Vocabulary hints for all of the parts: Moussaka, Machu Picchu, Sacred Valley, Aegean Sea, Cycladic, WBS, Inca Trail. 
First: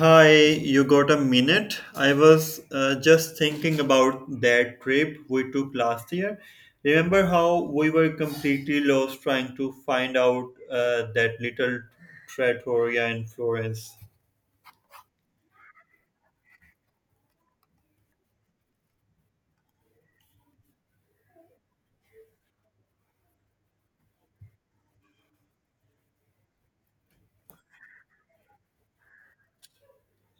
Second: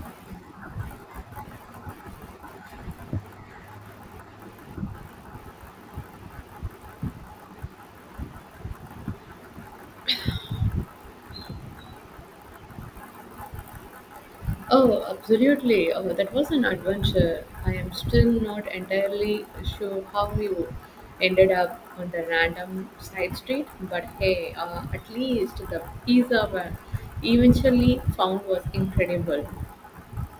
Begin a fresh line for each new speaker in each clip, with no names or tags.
Hi, you got a minute? I was just thinking about that trip we took last year. Remember how we were completely lost trying to find out that little trattoria in Florence?
Oh, absolutely. Oh, that was an adventure. I am still not entirely sure how we ended up on the random side street, but hey, at least the pizza we eventually found was incredible.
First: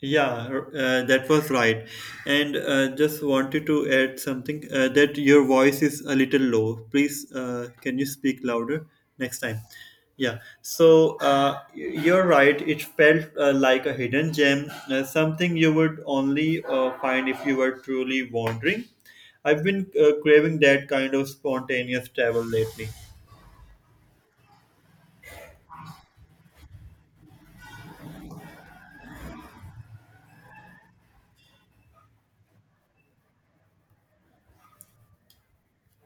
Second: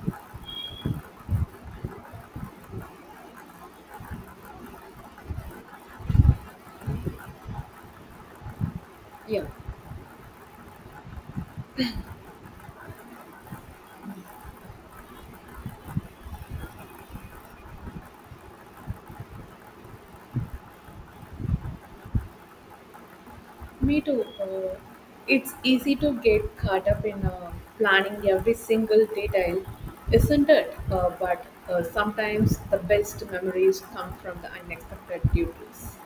Yeah, that was right. And just wanted to add something that your voice is a little low. Please, can you speak louder next
Yeah,
time? Yeah, so you're right. It felt like a hidden gem, something you would only find if you were truly wandering. I've been craving that kind of spontaneous travel lately.
me too. It's easy to get caught up in planning every single detail, isn't it? But sometimes the best memories come from the unexpected duties.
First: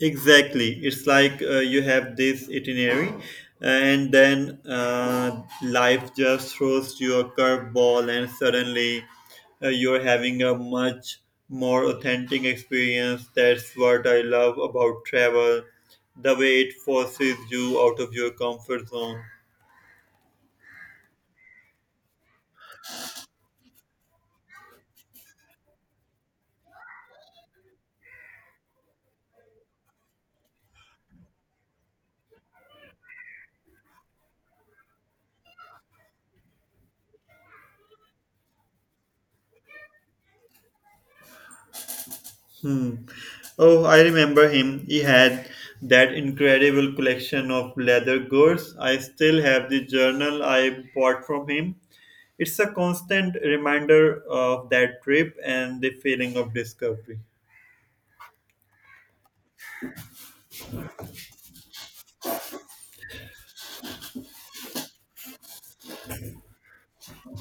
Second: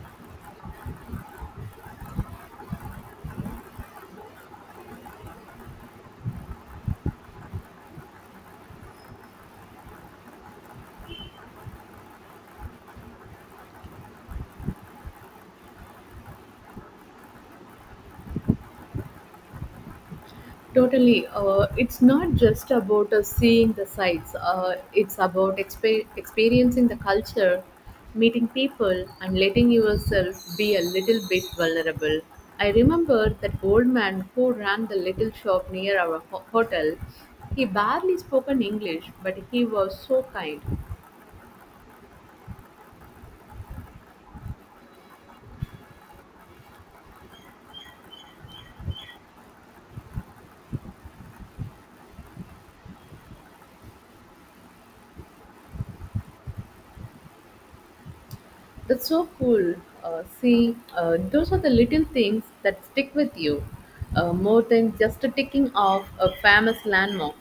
Exactly. It's like you have this itinerary, and then life just throws you a curveball, and suddenly you're having a much more authentic experience. That's what I love about travel, the way it forces you out of your comfort zone.
Totally. It's not just about seeing the sights, it's about experiencing the culture, meeting people, and letting yourself be a little bit vulnerable. I remember that old man who ran the little shop near our hotel. He barely spoke an English, but he was so kind.
Hmm. Oh, I remember him. He had that incredible collection of leather goods. I still have the journal I bought from him. It's a constant reminder of that trip and the feeling of discovery.
That's so cool. See, those are the little things that stick with you more than just ticking off a famous landmark.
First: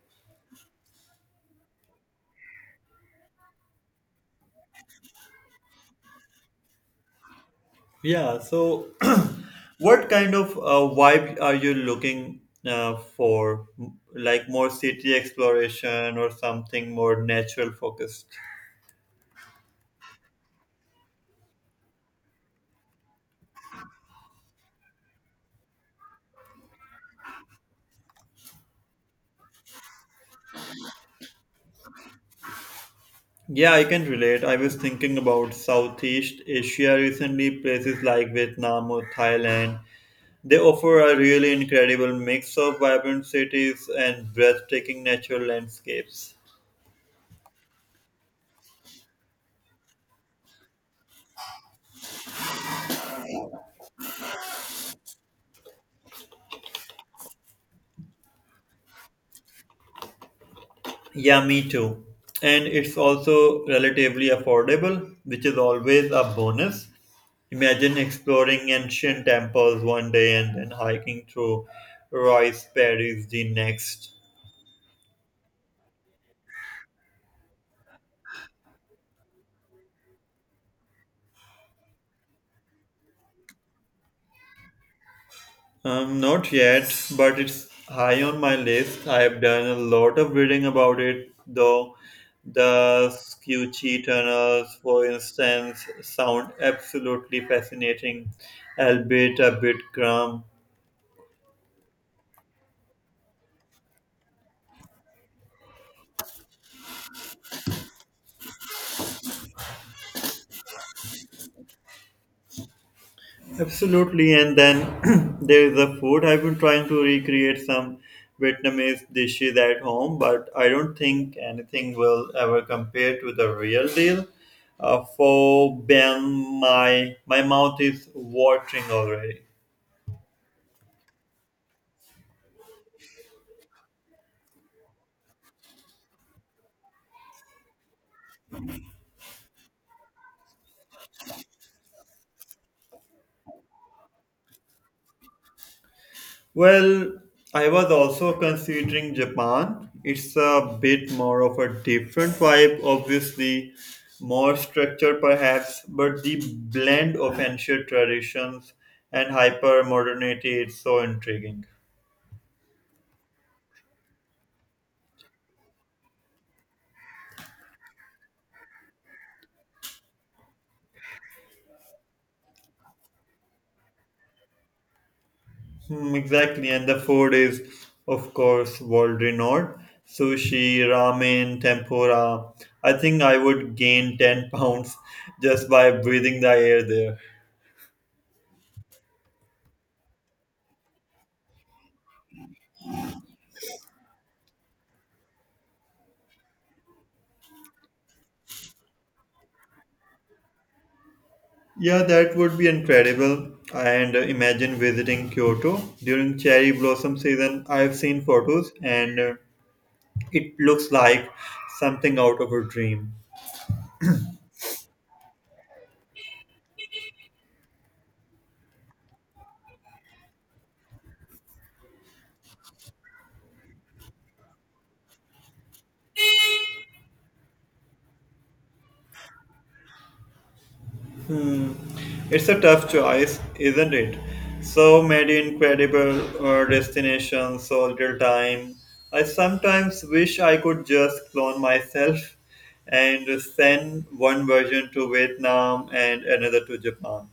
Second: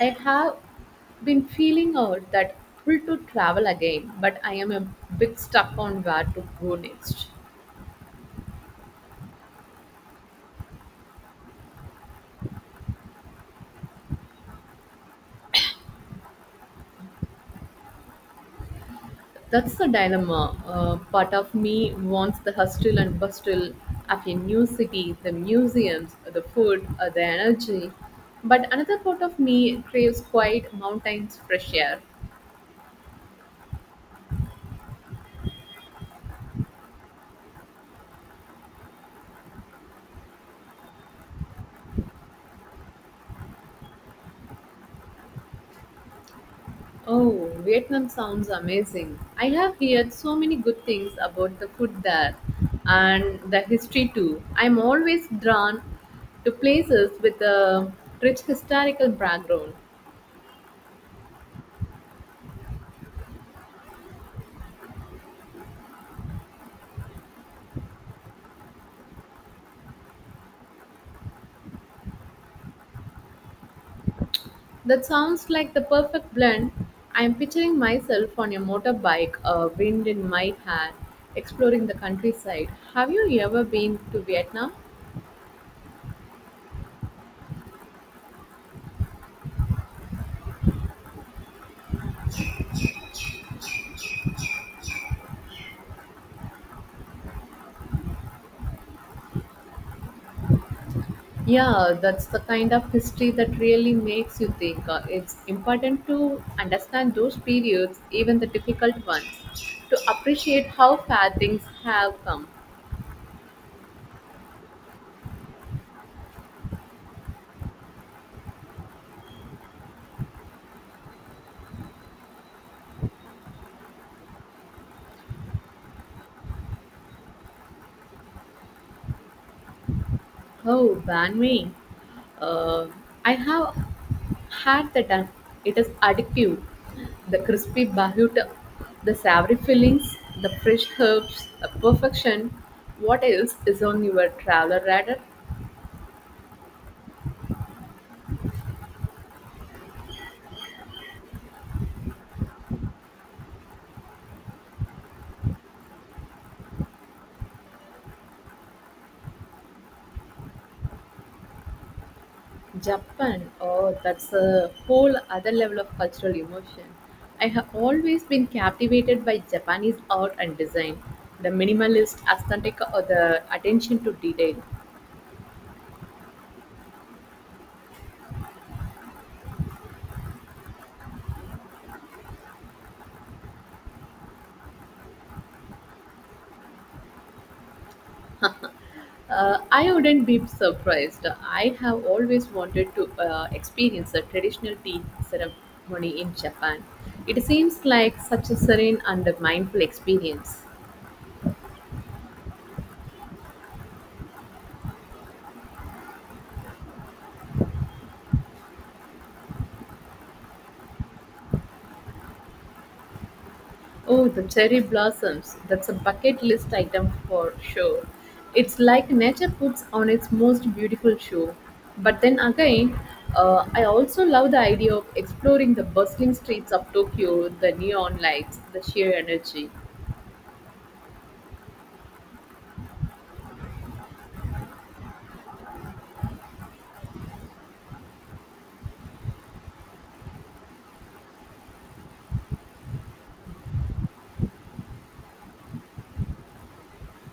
I have been feeling out that pull to travel again, but I am a bit stuck on where to go next.
Yeah, so what kind of vibe are you looking for? Like more city exploration or something more natural focused?
That's the dilemma. Part of me wants the hustle and bustle of a new city, the museums, the food, the energy, but another part of me craves quiet mountains, fresh air.
Yeah, I can relate. I was thinking about Southeast Asia recently, places like Vietnam or Thailand. They offer a really incredible mix of vibrant cities and breathtaking natural landscapes.
Oh, Vietnam sounds amazing. I have heard so many good things about the food there and the history too. I'm always drawn to places with a rich historical background.
Yeah, me too. And it's also relatively affordable, which is always a bonus. Imagine exploring ancient temples one day and then hiking through Royce Paris the next.
That sounds like the perfect blend. I'm picturing myself on a motorbike, a wind in my hair, exploring the countryside. Have you ever been to Vietnam?
Not yet, but it's high on my list. I have done a lot of reading about it, though. The Scucci tunnels, for instance, sound absolutely fascinating, albeit a bit grim.
Yeah, that's the kind of history that really makes you think. It's important to understand those periods, even the difficult ones, to appreciate how far things have come.
Absolutely, and then there is the food. I've been trying to recreate some Vietnamese dishes at home, but I don't think anything will ever compare to the real deal. For Ben, my mouth is watering already.
Oh, ban me. Uh, I have had that. It is addictive. The crispy bahuta, the savory fillings, the fresh herbs, the perfection. What else is on your traveler radar?
Well, I was also considering Japan. It's a bit more of a different vibe, obviously, more structure perhaps, but the blend of ancient traditions and hyper modernity is so intriguing.
Japan, oh, that's a whole other level of cultural emotion. I have always been captivated by Japanese art and design, the minimalist aesthetic or the attention to detail.
Hmm, exactly, and the food is, of course, world renowned. Sushi, ramen, tempura. I think I would gain 10 pounds just by breathing the air there.
I wouldn't be surprised. I have always wanted to experience a traditional tea ceremony in Japan. It seems like such a serene and mindful experience.
Yeah, that would be incredible. And imagine visiting Kyoto during cherry blossom season. I've seen photos and it looks like something out of a dream.
Oh, the cherry blossoms. That's a bucket list item for sure. It's like nature puts on its most beautiful show. But then again, I also love the idea of exploring the bustling streets of Tokyo, the neon lights, the sheer energy.
It's a tough choice, isn't it? So many incredible destinations, so little time. I sometimes wish I could just clone myself and send one version to Vietnam and another to Japan.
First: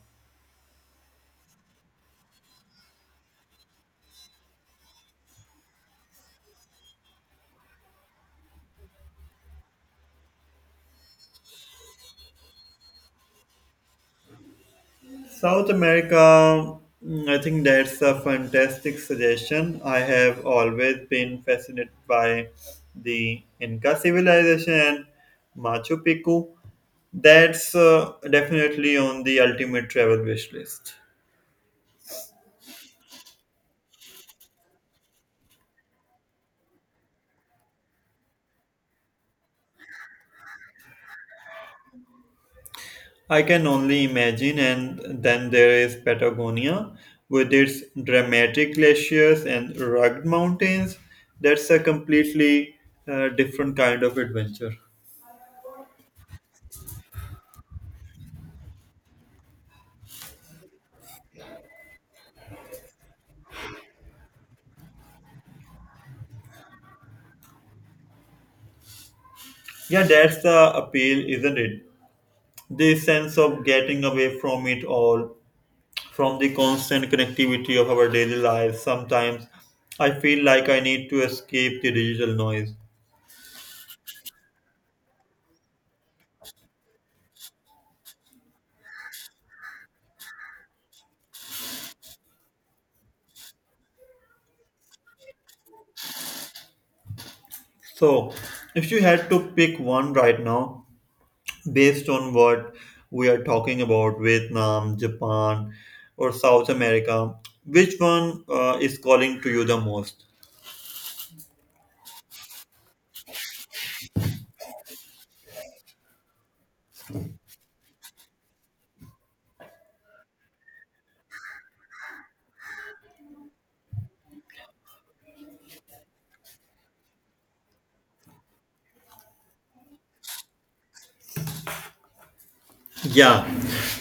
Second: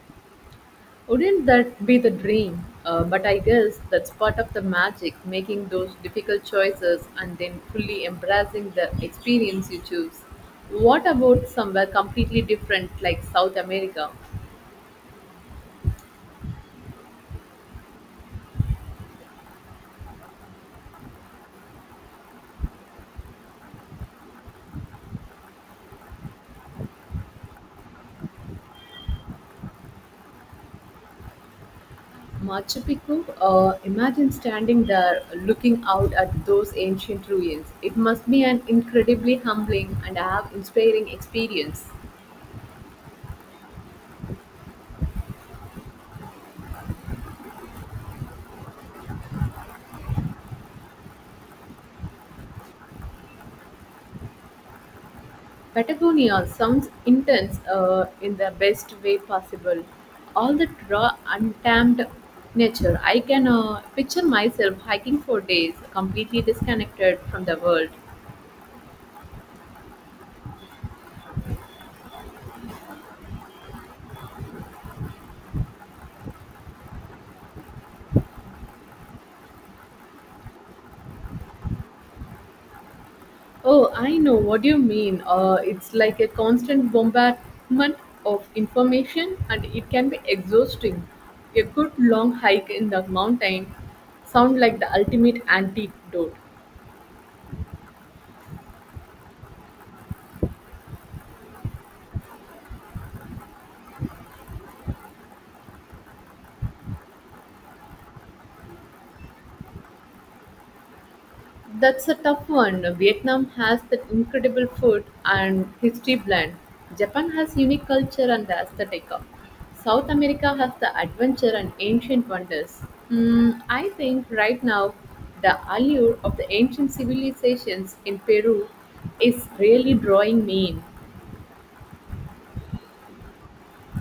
Wouldn't that be the dream? But I guess that's part of the magic, making those difficult choices and then fully embracing the experience you choose. What about somewhere completely different like South America?
South America, mm, I think that's a fantastic suggestion. I have always been fascinated by the Inca civilization and Machu Picchu. That's definitely on the ultimate travel wish list.
Machu Picchu? Imagine standing there looking out at those ancient ruins. It must be an incredibly humbling and awe inspiring experience.
I can only imagine, and then there is Patagonia with its dramatic glaciers and rugged mountains. That's a completely different kind of adventure.
Patagonia sounds intense in the best way possible. All that raw, untamed nature. I can picture myself hiking for days, completely disconnected from the world.
Yeah, that's the appeal, isn't it? This sense of getting away from it all, from the constant connectivity of our daily lives, sometimes I feel like I need to escape the digital noise.
Oh, I know what you mean. It's like a constant bombardment of information and it can be exhausting. A good long hike in the mountain sounds like the ultimate antidote.
So, if you had to pick one right now, based on what we are talking about, Vietnam, Japan, or South America, which one is calling to you the most?
That's a tough one. Vietnam has that incredible food and history blend. Japan has unique culture and aesthetic. South America has the adventure and ancient wonders. Hmm, I think right now the allure of the ancient civilizations in Peru is really drawing me in.
Yeah,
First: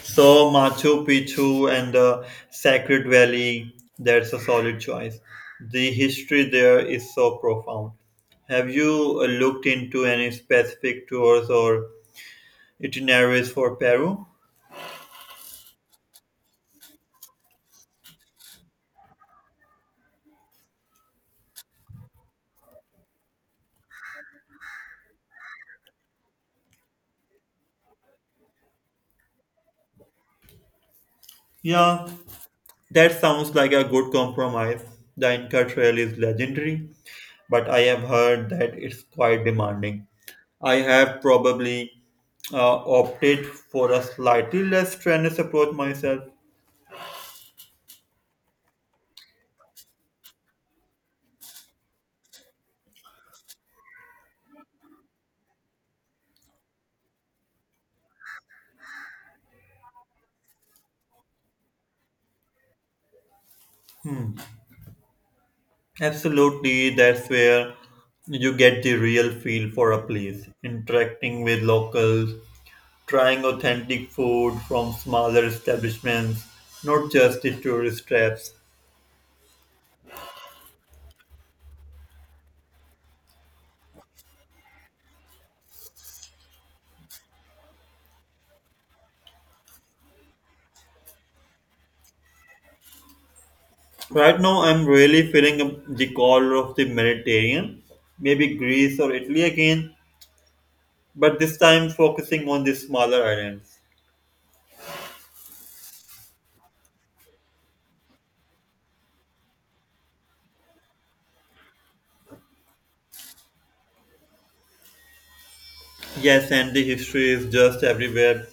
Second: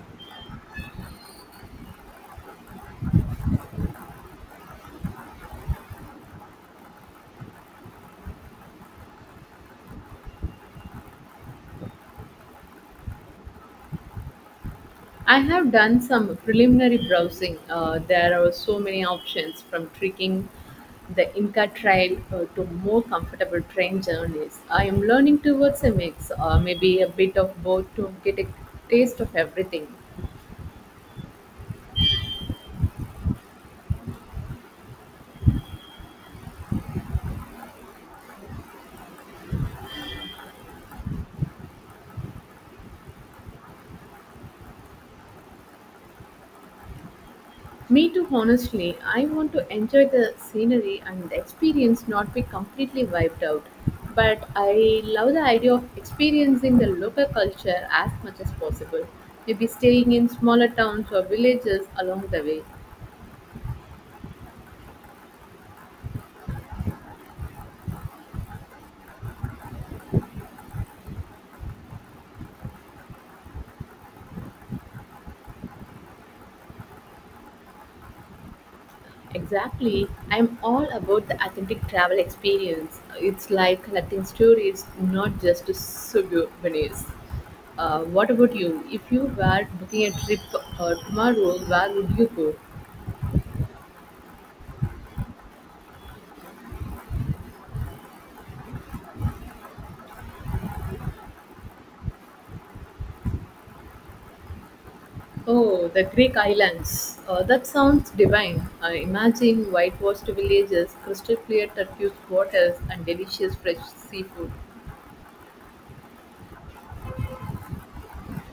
so Machu Picchu and the Sacred Valley, that's a solid choice. The history there is so profound. Have you looked into any specific tours or itineraries for Peru?
I have done some preliminary browsing. There are so many options, from trekking the Inca Trail to more comfortable train journeys. I am learning towards a mix, maybe a bit of both to get a taste of everything.
Yeah, that sounds like a good compromise. The Inca Trail is legendary, but I have heard that it's quite demanding. I have probably opted for a slightly less strenuous approach myself.
Me too, honestly. I want to enjoy the scenery and the experience, not be completely wiped out. But I love the idea of experiencing the local culture as much as possible, maybe staying in smaller towns or villages along the way.
Absolutely, that's where you get the real feel for a place, interacting with locals, trying authentic food from smaller establishments, not just the tourist traps.
Exactly. I'm all about the authentic travel experience. It's like collecting stories, not just souvenirs. What about you? If you were booking a trip tomorrow, where would you go?
Right now, I'm really feeling the call of the Mediterranean, maybe Greece or Italy again, but this time focusing on the smaller islands.
Oh, the Greek islands. That sounds divine. Imagine whitewashed villages, crystal clear turquoise waters, and delicious fresh seafood.
Yes, and the history is just everywhere,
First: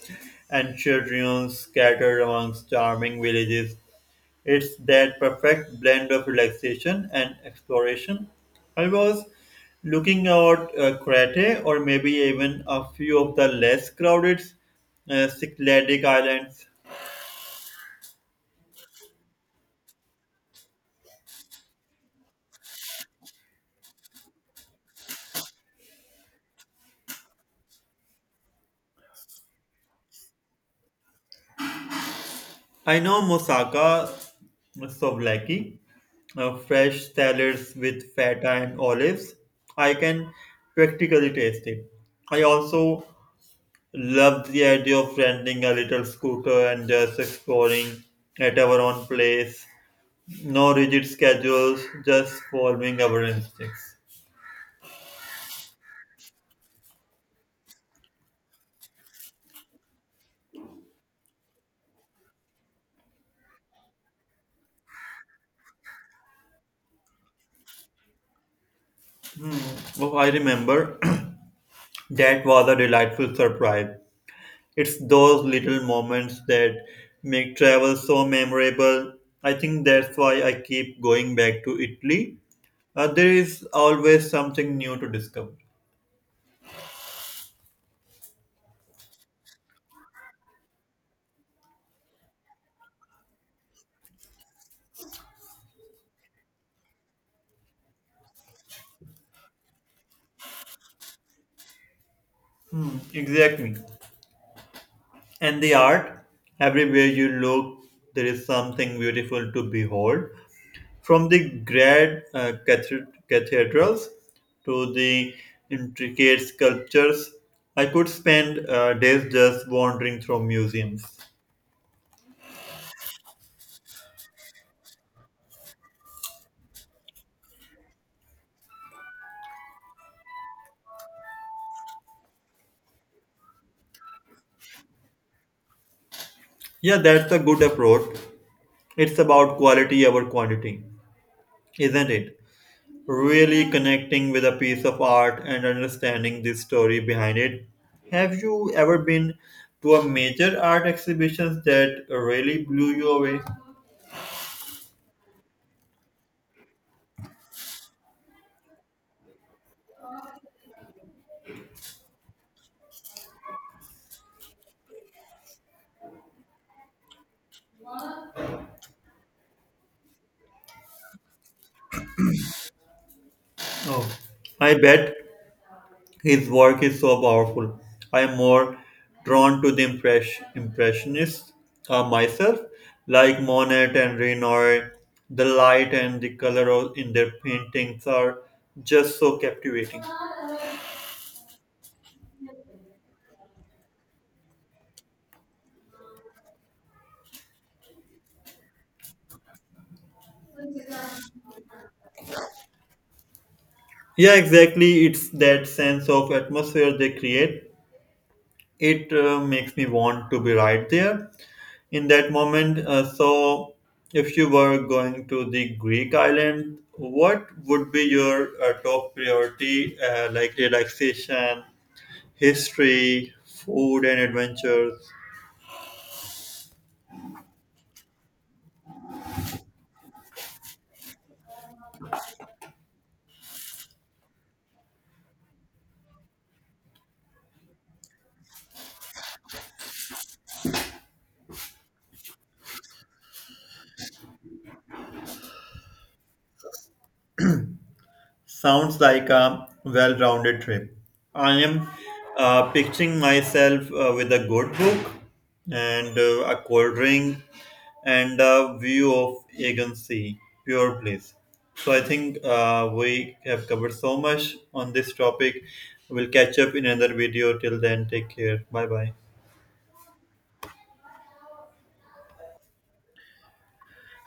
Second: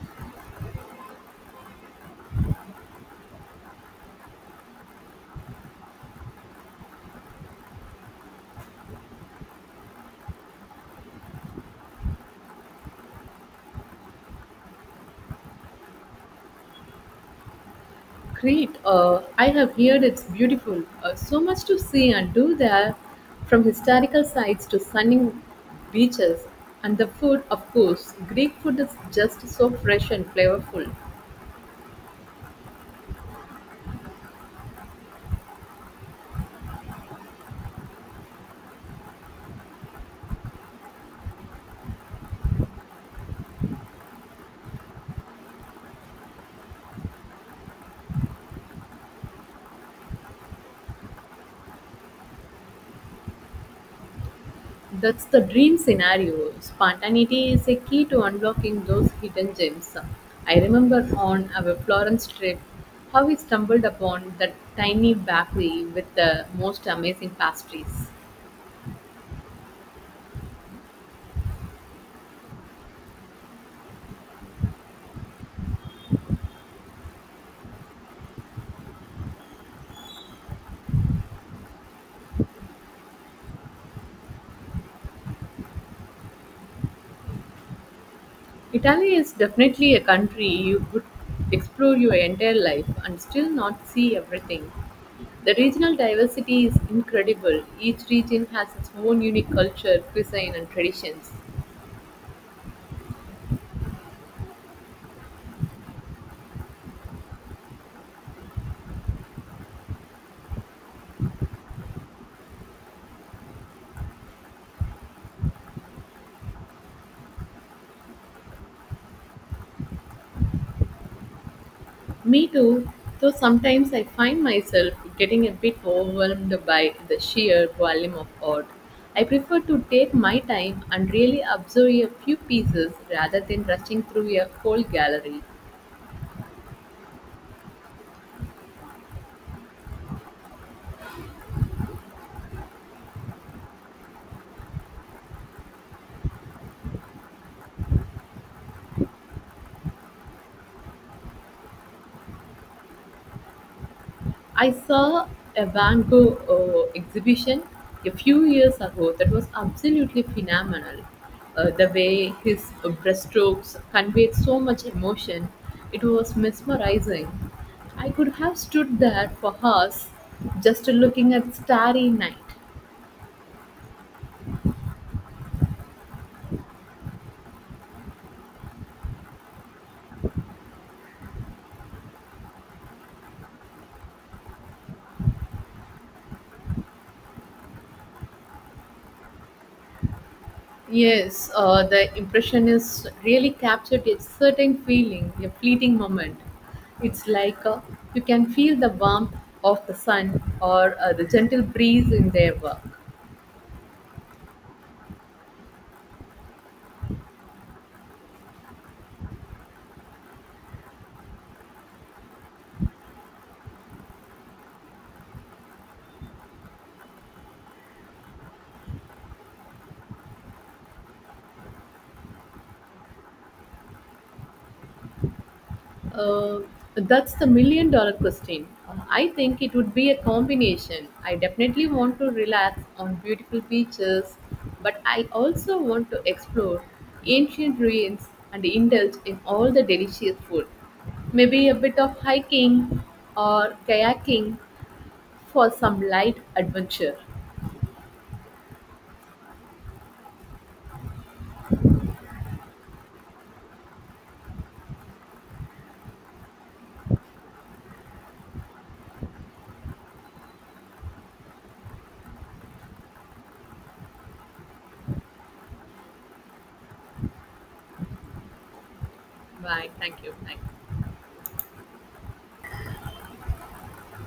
and children scattered amongst charming villages. It's that perfect blend of relaxation and exploration. I was looking out Crete or maybe even a few of the less crowded Cycladic islands.
Crete, I have heard it's beautiful. So much to see and do there, from historical sites to stunning beaches. And the food, of course, Greek food is just so fresh and flavorful.
I know Moussaka, souvlaki, fresh salads with feta and olives. I can practically taste it. I also love the idea of renting a little scooter and just exploring at our own place. No rigid schedules, just following our instincts.
That's the dream scenario. Spontaneity is a key to unlocking those hidden gems. I remember on our Florence trip how we stumbled upon that tiny bakery with the most amazing pastries.
Oh, I remember that was a delightful surprise. It's those little moments that make travel so memorable. I think that's why I keep going back to Italy. There is always something new to discover.
Italy is definitely a country you could explore your entire life and still not see everything. The regional diversity is incredible. Each region has its own unique culture, cuisine, and traditions.
Hmm, exactly. And the art, everywhere you look, there is something beautiful to behold. From the grand cathedrals to the intricate sculptures, I could spend days just wandering through museums.
Me too, though sometimes I find myself getting a bit overwhelmed by the sheer volume of art. I prefer to take my time and really observe a few pieces rather than rushing through a whole gallery.
Yeah, that's a good approach. It's about quality over quantity, isn't it? Really connecting with a piece of art and understanding the story behind it. Have you ever been to a major art exhibition that really blew you away?
I saw a Van Gogh exhibition a few years ago that was absolutely phenomenal. The way his brushstrokes conveyed so much emotion, it was mesmerizing. I could have stood there for hours just looking at starry night.
Oh, I bet his work is so powerful. I am more drawn to the impressionists myself, like Monet and Renoir. The light and the color of, in their paintings are just so captivating.
Yes, the impressionist really captured a certain feeling, a fleeting moment. It's like you can feel the warmth of the sun or the gentle breeze in their work.
Yeah, exactly. It's that sense of atmosphere they create. It makes me want to be right there in that moment. So, if you were going to the Greek island, what would be your top priority, like relaxation, history, food, and adventures?
Uh, that's the million dollar question. I think it would be a combination. I definitely want to relax on beautiful beaches, but I also want to explore ancient ruins and indulge in all the delicious food. Maybe a bit of hiking or kayaking for some light adventure.
Sounds like a well rounded trip. I am picturing myself with a good book and a cold drink and a view of Aegean Sea, pure bliss. So I think we have covered so much on this topic. We'll catch up in another video. Till then, take care. Bye bye.
Bye. Thank you. Bye.